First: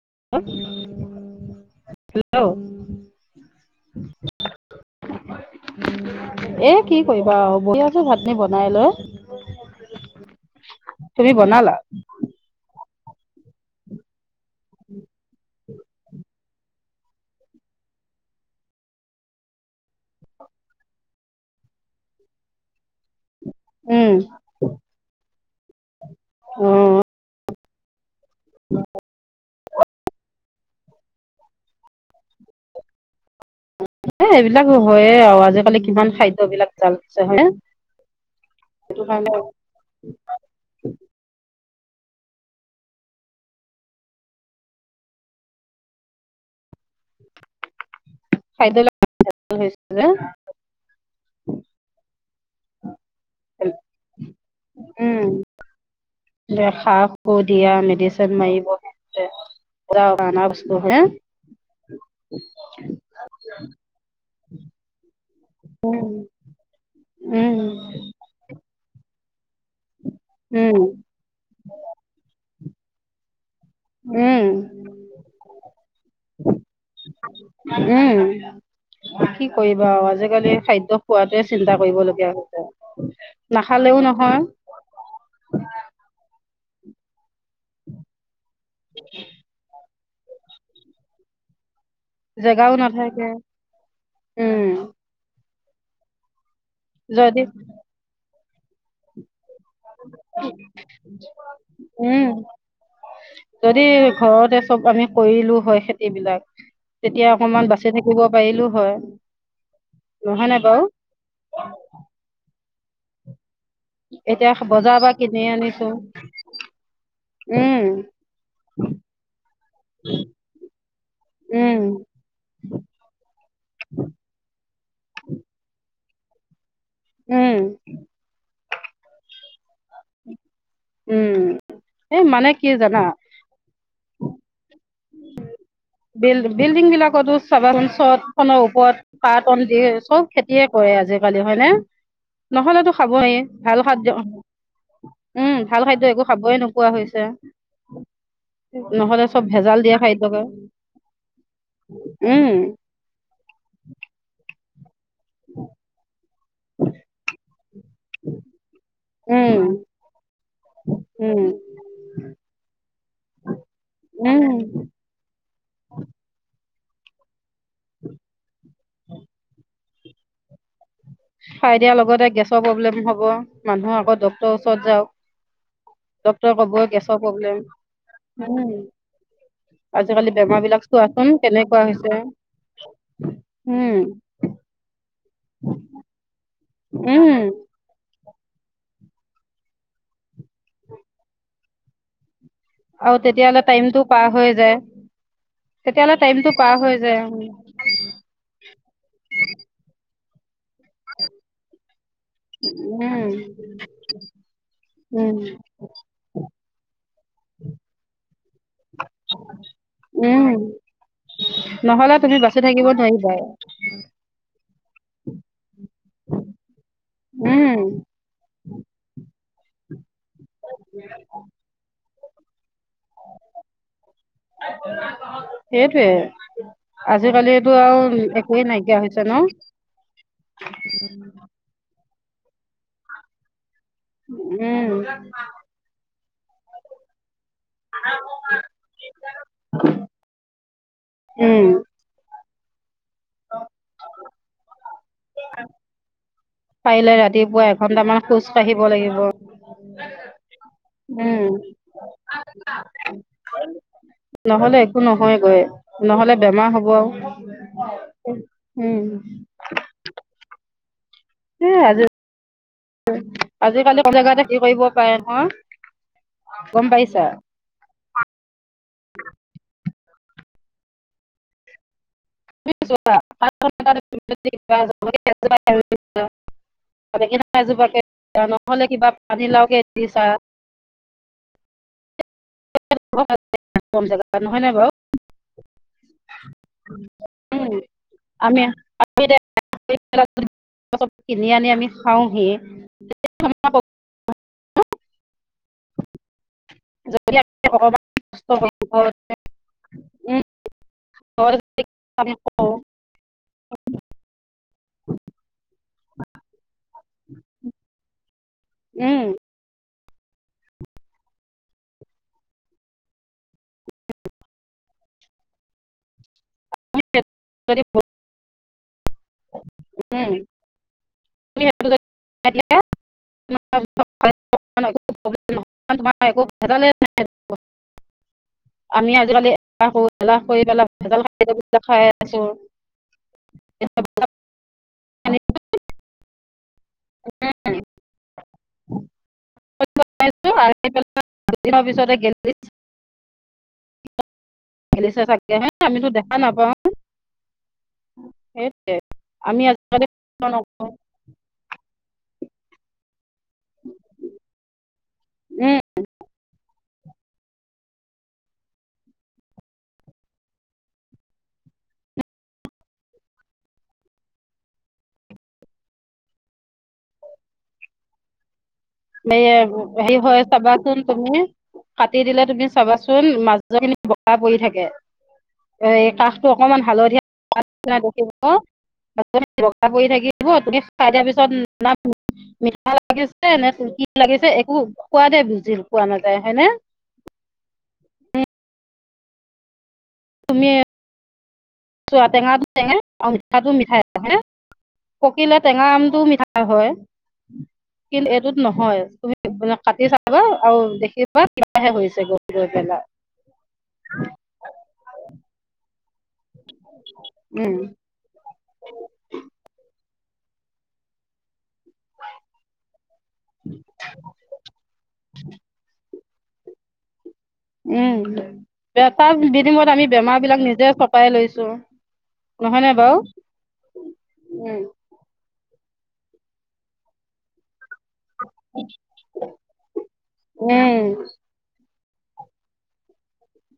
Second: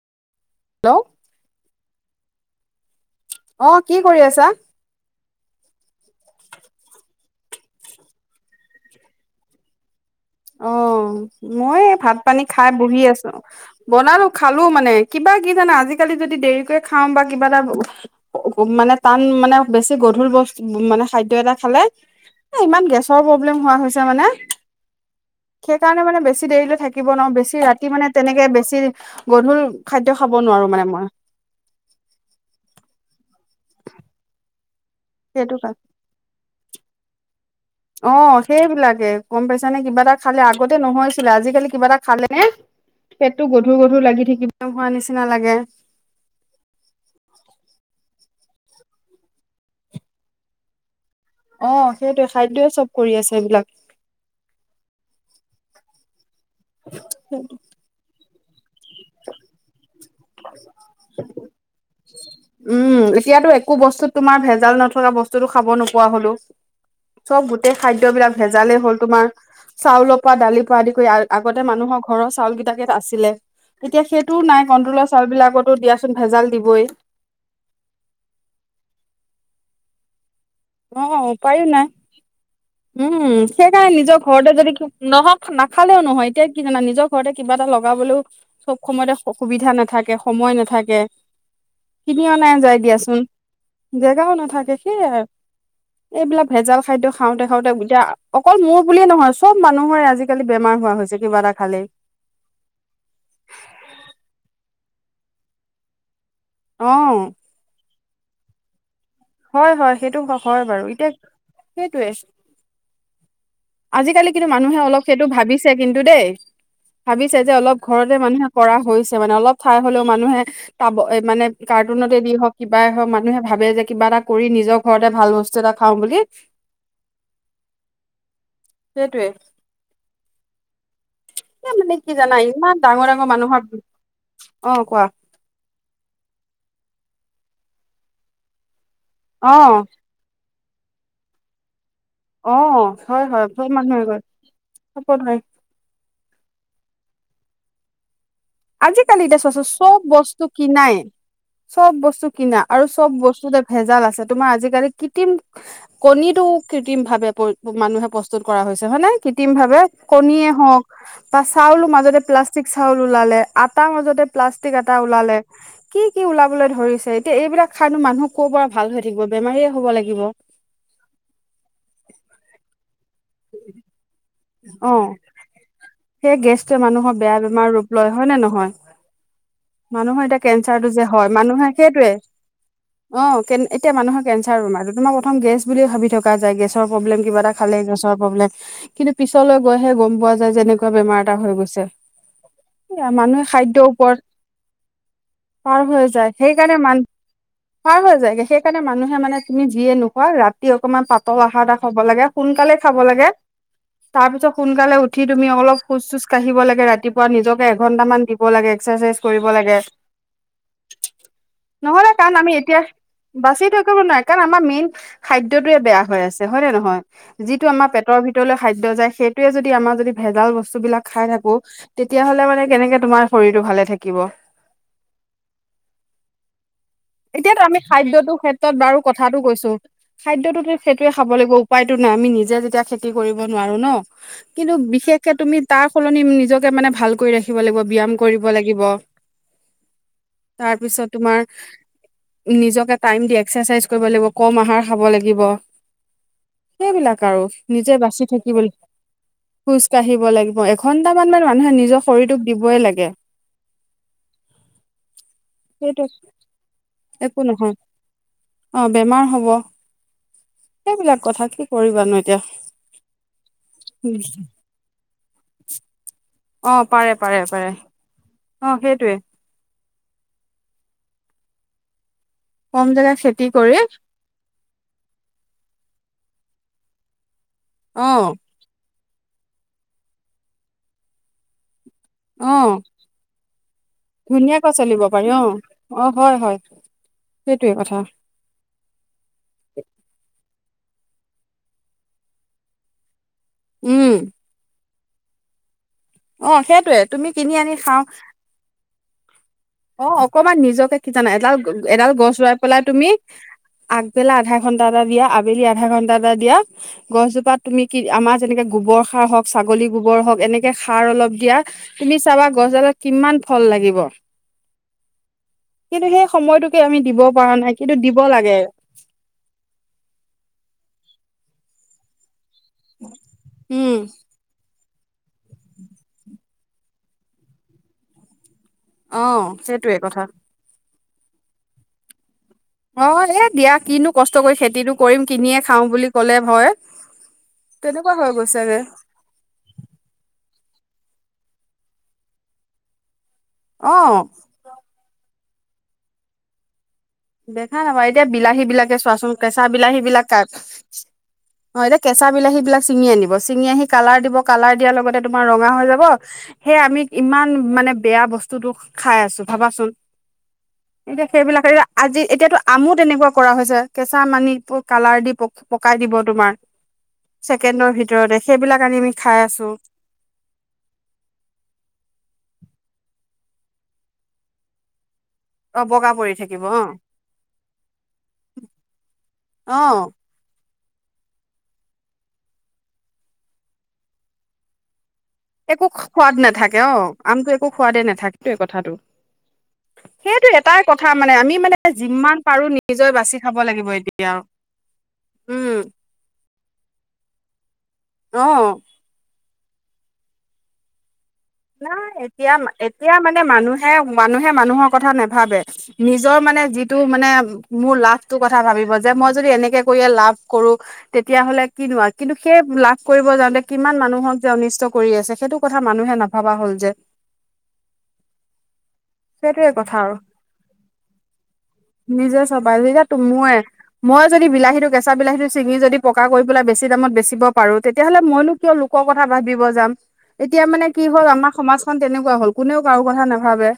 [unintelligible] Hello hello অ', কি কৰি আছা? এ কি কৰিবা বঢ়িয়াছো ভাত নি বনাই লৈ অ', তুমি বনালা মই ভাত পানী খাই বহি আছো বনালো খালো মানে কিবা কি জানে আজিকালি যদি দেৰিক খাওঁ বা কিবা এটা মানে টান মানে বেছি গধুৰ বস্তু মানে খাদ্য এটা খালে ইমান চব প্ৰব্লেম হোৱা হৈছে উম মানে সেই কাৰণে মানে বেছি অ দেৰিলৈ থাকিব নোৱাৰো বেছি ৰাতি মানে তেনেকে বেছি গধূৰ খাদ্য খাব নোৱাৰো। মান মই এইবিলাক হয়য়ে আৰু সেইটো কাৰ আজিকালি কিমান খাদ্যবলাক জালছে হয়নে? অ', সেইটো সেইবিলাকে কাৰণে গম পাইছা নে কিবা এটা খালে আগতে নহৈছিলে আজিকালি কিবা এটা খালে নে পেটতটো গধুৰ, গধুৰ লাগি থাকিব হোৱা নিচিনা লাগে [inaudible] খাই লগ হৈছে যে [unintelligible] অ', সেইটোৱে খাদ্যয়য়ে চব কৰি আছে এইবিলাক দে খাপ ক দিয়া মেডিচিন মাৰিব অ ন বছ উম এতিয়াতো একো বস্তুত তোমাৰ ভেজাল নথকা বস্তু বস্তুটো খাব নোপোৱা হলো চব উম গোটেই খাদ্যবিলাক ভেজালেই হ'ল তোমাৰ। চাউলৰ পৰা দালিৰ পৰা উম আদি কৰি আগতে মানুহৰ ঘৰৰ চাউল কেইটাকেইটা আছিলে তেতিয়া সেইটোও উম নাই। কণ্ট্ৰলৰ চাউল বিলাকতো দিয়াচোন ভেজাল দিবই। বা আজিকালি খাদ্য অ', খোৱাটোৱে উপায়ো চিন্তা নাই, কৰিবলগীয়া হৈছে উম সেইকাৰণে নাখালেও নিজৰ নহয় ঘৰতে যদি নহওক না নাখালেও নহয় এতিয়া কি জানা নিজৰ ঘৰতে কিবা এটা লগাবলেও, চব সময়তে অসুবিধা নাথাকে। সময় নাথাকে। কিনি অনা জেগাও যায় দিয়াচোন, নাথাকে জেগাও উম নাথাকে সেইয়াই, এইবিলাক ভেজাল খাদ্য যদি খাওঁতে-খাওঁতে [unintelligible] অকল মোৰ বুলিয়ে নহয় চব মানুহৰে আজিকালি বেমাৰ হোৱা হৈছে কিবা এটা খালেই। উম যদি ঘৰতে চব আমি কৰিলোঁ হয় খেতিবিলাক, অ তেতিয়া অকনমান বাচি থাকিব পাৰিলো হয়। হয় হয় সেইটো নহয় নে হয় বাৰু, এতিয়া সেইটৱে আজিকালি কিন্তু এতিয়া মানুহে বজাৰৰ অলপ পৰা সেইটো কিনি ভাবিছে আনিছো কিন্তু দে। ভাবিছে যে অলপ উম ঘৰতে মানুহে কৰা হৈছে মানে অলপ ঠাই হলেও মানুহে, তাব মানে উম [unintelligible] দি হওক কিবাই হওক মানুহে ভাবে যে কিবা এটা কৰি নিজৰ ঘৰতে ভাল বস্তু এটা খাওঁ বুলি। উম সেইটোৱে। উম এ মানে কি এই জানা মানে কি ইমান জানা ডাঙৰ ডাঙৰ মানুহৰ, অ, কোৱা। বিল-বিল্ডিং বিলাকতো চাবা চত খনৰ ওপৰত। অ [unintelligible] দিয়ে চব খেতিয়ে কৰে আজিকালি, হয়নে? অ নহ'লেতো হয় খাবই, হয় চব ভাল মানুহে খাদ্য কয় উম, ভাল খাদ্য একো খাবই নোপোৱা হৈছে, নহ'লে চব চ' ভেজাল দিয়া চব খাদ্যকে বস্তু কিনাই। চব বস্তু উম কিনা আৰু চব বস্তুতে ভেজাল আছে তোমাৰ আজি কৃত্ৰিম, কণীটো কৃত্ৰিম ভাৱে মানুহে প্ৰস্তুত কৰা হৈছে হয় নে, কৃত্ৰিম উম ভাৱে? কণীয়ে হওক, উম বা চাউল মাজতে প্লাষ্টিক চাউল উলালে। তাৰ মাজতে উম প্লাষ্টিক এটা ওলালে, কি কি ওলাবলৈ ধৰিছে এতিয়া এইবিলাক খাইনো মানুহ ক' পৰা ভাল হৈ থাকিব বেমাৰীয়ে হ'ব লাগিব। খাই দিয়া লগতে গেছৰ প্ৰব্লেম হ'ব মানুহৰ আকৌ দ অ সেই গেছটোৱে ক'বই মানুহৰ গেছৰ বেয়া প্ৰব্লেম বেমাৰ ৰূপ লয় হয় নে উম নহয়? মানুহৰ আজিকালি এতিয়া বেমাৰ বিলাক কেঞ্চাৰটো যে চোৱাচোন হয় মানুহে কেনেকুৱা সেইটোৱে হৈছে অ কে এতিয়া উম মানুহৰ কেঞ্চাৰ বেমাৰটো তোমাৰ প্ৰথম গেছ বুলি ভাবি থকা যায় গেছৰ প্ৰব্লেম কিবা উম এটা খালে গেছৰ প্ৰব্লেম কিন্তু পিছলৈ গৈহে গম পোৱা যায় যে এনেকুৱা বেমাৰ এটা হৈ গৈছে। এইয়া আৰু মানুহে তেতিয়াহ'লে খাদ্যৰ টাইমটো ওপৰত পাৰ হৈ যায় পাৰ হৈ তেতিয়াহ'লে যায় টাইমটো পাৰ সেইকাৰণে হৈ মান যায় পাৰ হৈ যায় গে সেইকাৰণে মানুহে মানে তুমি যিয়ে ৰাতি অকমান পাতল আহাৰ এটা খাব লাগে সোনকালে খাব উম লাগে। [inaudible] তাৰপিছত সোনকালে উঠি উম তুমি অলপ খোজ চোজ কঢ়িব লাগে। ৰাতিপুৱা নিজকে এঘন্টা মান দিব লাগে এস্কচাৰচ্ৰাইজ কৰিব লাগে। উম নহলে তুমি কাৰণ আমি বাচি এতিয়া থাকিব নোৱাৰিবাই বাচি থৈ নোৱাৰি কাৰণ আমাৰ মেইন খাদ্যটোৱে বেয়া হৈ আছে হয় নে নহয়, যিটো উম আমাৰ পেটৰ ভিতৰলৈ খাদ্য যাই সেইটোয়ে যদি আমাৰ যদি ভেজাল বস্তু বিলাক খাই থাকো তেতিয়া হলে মানে কেনেকে তোমাৰ শৰীৰটো ভালে থাকিব? সেইটোৱে এতিয়াতো আজিকালিতো আমি আৰু খাদ্যটোৰ একোৱে ক্ষেত্ৰত বাৰু নাইকিয়া হৈছে ন কথাটো কৈছো খাদ্যয়টোতো সেইটোৱে খাব লাগিব উপায়টো নাই আমি নিজে যেতিয়া খেতি কৰিব নোৱাৰো ন কিন্তু উম বিশেষকে তুমি তাৰ সলনি নিজকে মানে ভাল কৰি ৰাখি উঠিব লাগিব ব্যয়াম কৰিব লাগিব। তাৰ পিছত তোমাৰ উম নিজকে টাইম দি এক্সাৰচাইজ কৰিব লাগিব কম আহাৰ খাব লাগিব। পাৰিলে সেইবিলাক আৰু ৰাতিপুৱা নিজে এঘন্টামান বাচি খোজ থাকিব লাগ কাঢ়িব লাগিব খোজ কাঢ়িব লাগে। অ', এঘন্টামান মানে উম মানুহে নিজৰ শৰীৰটোক দিবই লাগে। নহ'লে একো নহয় গৈ সেইটো নহ'লে বেমাৰ হ'ব। আৰু একো নহয় অ' বেমাৰ উম হ'ব এইবিলাক কথা। কি এ আজি কৰিবানো এতিয়া আজিকালি কলেগতে কি কৰিব পাৰে নহয়। অ গম পাৰে পাইছা পাৰে পাৰে অ সেইটোৱে। [unintelligible] কম জেগা খেতি কৰি এজোপাকে অ নহ'লে কিবা [unintelligible] অ কম জেগাত নহয়নে ধুনীয়াকৈ বাৰু চলিব পাৰি অ অ হয় হয়। সেইটোৱে উম কথা আমি [unintelligible] অ কিনি আনি আমি খাওঁহি। উম। অ সেইটোয়ে তুমি যদি কিনি আমি আনি খাওঁ। অকমান কষ্ট কৰোঁ ঘৰত অ উম অকমান নিজকে কি জানা এডাল ঘৰত যদি এডাল আমি গছ ৰুই কৰোঁ পেলাই তুমি আগবেলা আধা ঘন্টা এটা দিয়া, আবেলি আধা ঘন্টা এটা দিয়া গছজোপাত তুমি কি আমাৰ যেনেকে গোবৰ উম সাৰ হওঁক, ছাগলী, গোবৰ হওঁক এনেকে সাৰ অলপ দিয়া তুমি চাবা গছডালত কিমান ফল লাগে। কিন্তু সেই সময়টোকে আমি দিব পৰা নাই যদি কিন্তু দিব লাগে। উম [unintelligible] উম [unintelligible] আমি অ আজিকালি এ সেইটোৱে কথা এলাহ কৰি পেলাই খাই আছে। নহয় এ দিয়া কিনো কষ্ট কৰিছে। কিনো কৰিম কিনিয়ে খাও বুলি ক'লে হয় তেনেকুৱা হৈ গৈছে গে। [unintelligible] অ। [unintelligible] আমিতো দেখা নাপাওঁ। দেখা নাপাওঁ এতিয়া সেইটোৱে বিলাহীবিলাকে চোৱাচোন কেঁচা আমি বি আজিকালি বিলাহীবিলাক কাট অ এতিয়া কেঁচা বিলাহীবিলাক চিঙি আনিব চিঙি আহি কালাৰ দিব, কালাৰ দিয়াৰ লগতে তোমাৰ ৰঙা হৈ যাব সেই আমি ইমান মানে বেয়া বস্তুটো খাই আছো ভাবাচোন এতিয়া সেইবিলাকে আজি এতিয়াটো আমো তেনেকুৱা কৰা হৈছে কেঁচা আম আনি কালাৰ দি পকাই দিব তোমাৰ। ছেকেণ্ডৰ ভিতৰতে সেইবিলাক আনি আমি খাই আছো, হেৰি হয় চাবাচোন তুমি কাটি দিলে তুমি চাবাচোন মাজৰখিনি বগা পৰি থাকে অ', এ বগা পৰি কাষটো থাকিব অকমান অ', হালধীয়া অ', [unintelligible] খাই দিয়া পিছত মিঠা লাগিছে নে কি লাগিছে একো [unintelligible] বুজি একো পোৱা সোৱাদ নাযায় হয়নে নাথাকে অ আমটো একো সোৱাদে নাথাকে এইটোৱে কথাটো। সেইটো তুমি এটাই কথা মানে আমি মানে চোৱা যিমান পাৰো টেঙাটো টেঙাই নিজে বাচি খাব মিঠাটো লাগিব মিঠায়ে এতিয়া, হয়নে? পকিলে উম, টেঙা আমটোও মিঠা হয় কিন্তু এইটোত অ'। নহয়। মানে কাটি চাবা আৰু দেখিবা কিবাহে নাই হৈছে গৈ এতিয়া গৈ পেলাই এতিয়া মানে মানুহে মানুহে মানুহৰ কথা নেভাবে। নিজৰ মানে যিটো মানে উম মোৰ লাভটো কথা ভাবিব যে মই যদি এনেকে কৰিলে লাভ কৰো তেতিয়া হ'লে কিনো আও কিন্তু সেই লাভ কৰিব যাওঁতে কিমান মানুহক যে অনিষ্ট কৰি আছে সেইটো কথা মানুহে নাভা ভাবা হ'ল যে উম তাৰ সেইটোয়ে কথা বিনিময়ত আমি আৰু বেমাৰবিলাক নিজে ছপাই লৈছো। নিজে ছপাই নহয়নে বাৰু যেতিয়া মইয়ে মই যদি উম বিলাহীটো কেঁচা বিলাহীটো ছিঙি যদি পকা কৰি পেলাই বেছি দামত বেচিব পাৰো তেতিয়াহ'লে মইনো কিয় লোকৰ কথা ভাবিব যাম এতিয়া মানে কি উম হ'ল আমাৰ সমাজখন তেনেকুৱা হ'ল কোনেও কাৰো কথা নাভাবে।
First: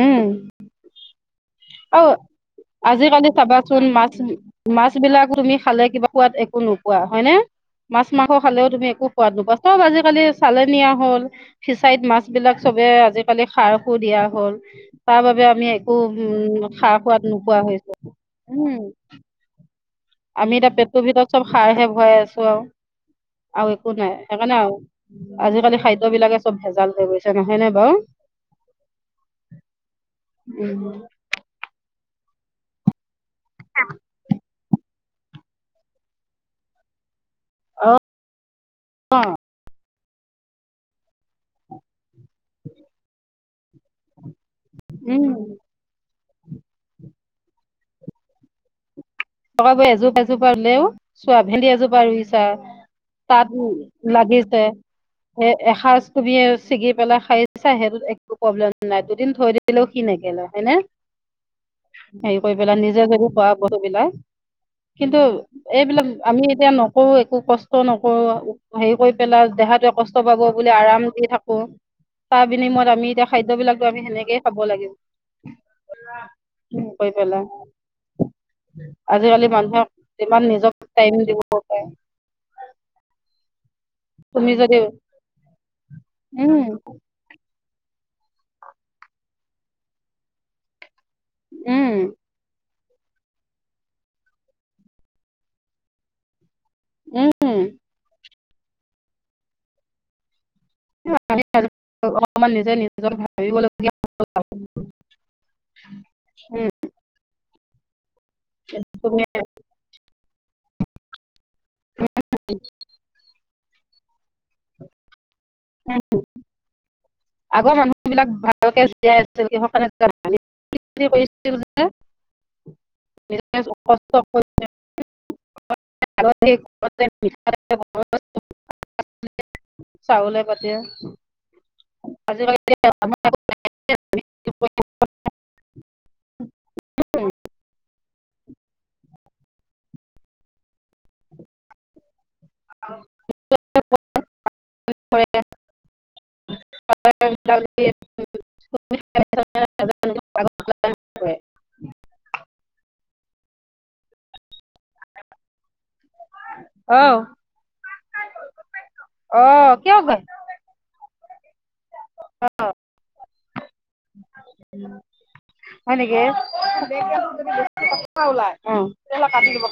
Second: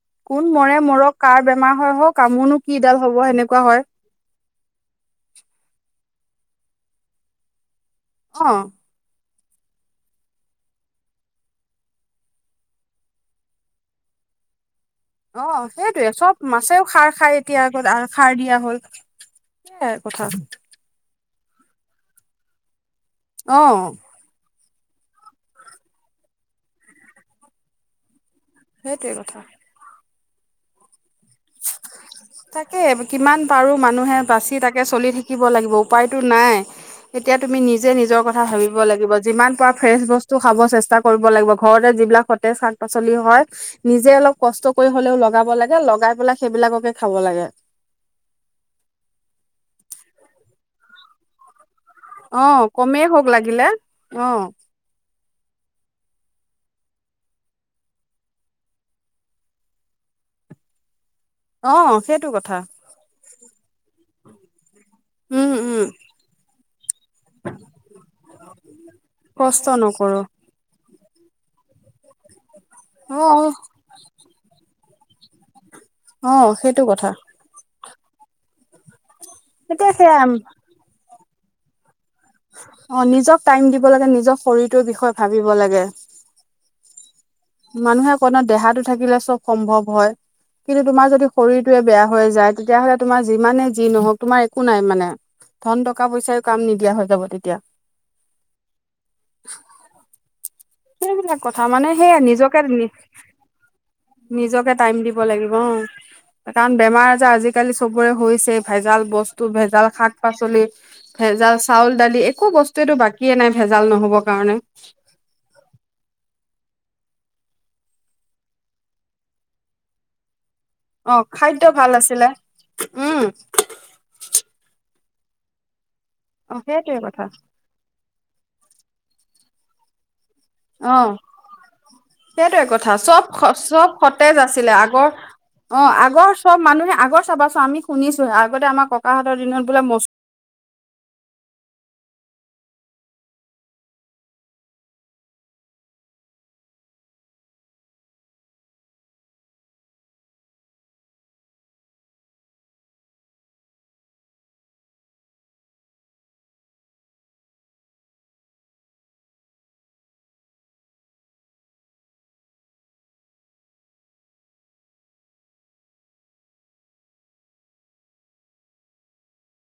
উম কোন মৰে মৰক, কাৰ বেমাৰ হয় হওঁক আৰু মোৰনো কিডাল হ'ব আজিকালি সেনেকুৱা চাবাচোন হয়। মাছ মাছ বিলাকো তুমি খালে কিবা সোৱাত একো নোপোৱা হয় ন'। মাছ, মাংস অ খালেও তুমি একো সোৱাদ নোপোৱা চব আজিকালি চালেনিয়া হ'ল ফিচাৰীত মাছবিলাক চবে আজিকালি সাৰ সুৰ দিয়া হ'ল। তাৰ বাবে আমি অ' একো সেইটোয়ে চব উম মাছেও সাৰ সোৱাদ খায়। নোপোৱা এতিয়া আগত হৈছো সাৰ দিয়া হ'ল। উম [unintelligible] আমি এতিয়া পেটটো ভিতৰত চব সাৰ হে ভৰাই আছো আৰু অ আৰু একো নাই সেইকাৰণে আৰু আজিকালি খাদ্য বিলাকে চব ভেজাল হয় গৈছে নহয় নে বাৰু! সেইটোৱে কথা। উম। তাকে কিমান পাৰো মানুহে বাছি তাকে চলি থাকি শিকিব লাগিব উপায়টো নাই। এতিয়া তুমি নিজে নিজৰ কথা ভাবিব লাগিব যিমান পাৰা ফ্ৰেচ বস্তু খাব চেষ্টা কৰিব লাগিব ঘৰতে যিবিলাক সতেজ শাক-পাচলি হয় নিজে অলপ কষ্ট কৰি হলেও উম লগাব লাগে লগাই পেলাই সেইবিলাককে খাব লাগে। তই গৈ এযোৰ এযোৰ পালেও [unintelligible] ৰুইছা অ কমেই হওক লাগিলে তাত অ লাগিছে এ এসাঁজ তুলিয়ে ছিগি পেলাই খাই চা সেইটোত একো প্ৰব্লেম নাই। দুদিন থৈ দিলেও সি নেগেলে। হয়নে, অ সেইটো হেৰি কথা কৰি পেলাই নিজে যদি খোৱা বস্তুবিলাক কিন্তু উম, উম, এইবিলাক আমি এতিয়া নকৰো একো কষ্ট নকৰো হেৰি কৰি পেলাই কষ্ট দেহাটোৱে নকৰো কষ্ট পাব বুলি আৰাম থাকো তাৰ বিনিময়ত আমি এতিয়া অ', খাদ্যবিলাকো আমি সেনেকেই খাব লাগিব। অ', সেইটো উম, কৈ কথা। পেলে। আজিকালি মানুহক এতিয়া সেয়া ইমান নিজক টাইম দিব পাৰে। অ নিজক টাইম দিব লাগে নিজক তুমি যদি শৰীৰটোৰ বিষয়ে ভাবিব লাগে। উম মানুহে কয় ন দেহাটো থাকিলে চব সম্ভৱ হয়। কিন্তু তোমাৰ যদি শৰীৰটোয়ে উম বেয়া হৈ যায় তেতিয়া হ'লে তোমাৰ যিমানে যি নহওক তোমাৰ একো নাই মানে ধন টকা পইচাই কাম নিদিয়া হৈ যাব উম তেতিয়া। সেইবিলাক আমি কথা আজি মানে সেয়া অকমান নিজকে নিজে নিজক ভাবিবলগীয়া নিজকে টাইম দিব লাগিব। উম কাৰণ বেমাৰ আজাৰ আজি আজিকালি চবোৰে হৈছে ভেজাল তুমি বস্তু ভেজাল শাক পাচলি ভেজাল চাউল দালি একো বস্তুটো বাকিয়েই নাই ভেজাল নহ'ব কাৰণে। আগৰ মানুহ বিলাক ভালকে জীয়াই আছিল কিহৰ কাৰণে জানা অ খাদ্য ভাল আছিলে উম অ সেইটোৱে কথা [inaudible] [inaudible] চাউলে পাতিয়ে অ আজিকালি সেইটোৱে কথা চব মানুহে চব সতেজ আছিলে আগৰ অ আগৰ চব মানুহে আগৰ চাবাচোন আমি শুনিছো আগতে আমাক ককাহঁতৰ দিনত বোলে মচ [inaudible] [inaudible] [inaudible] আহ আহ কিয় অ। হয় নেকি ওলাই কাটি দিব।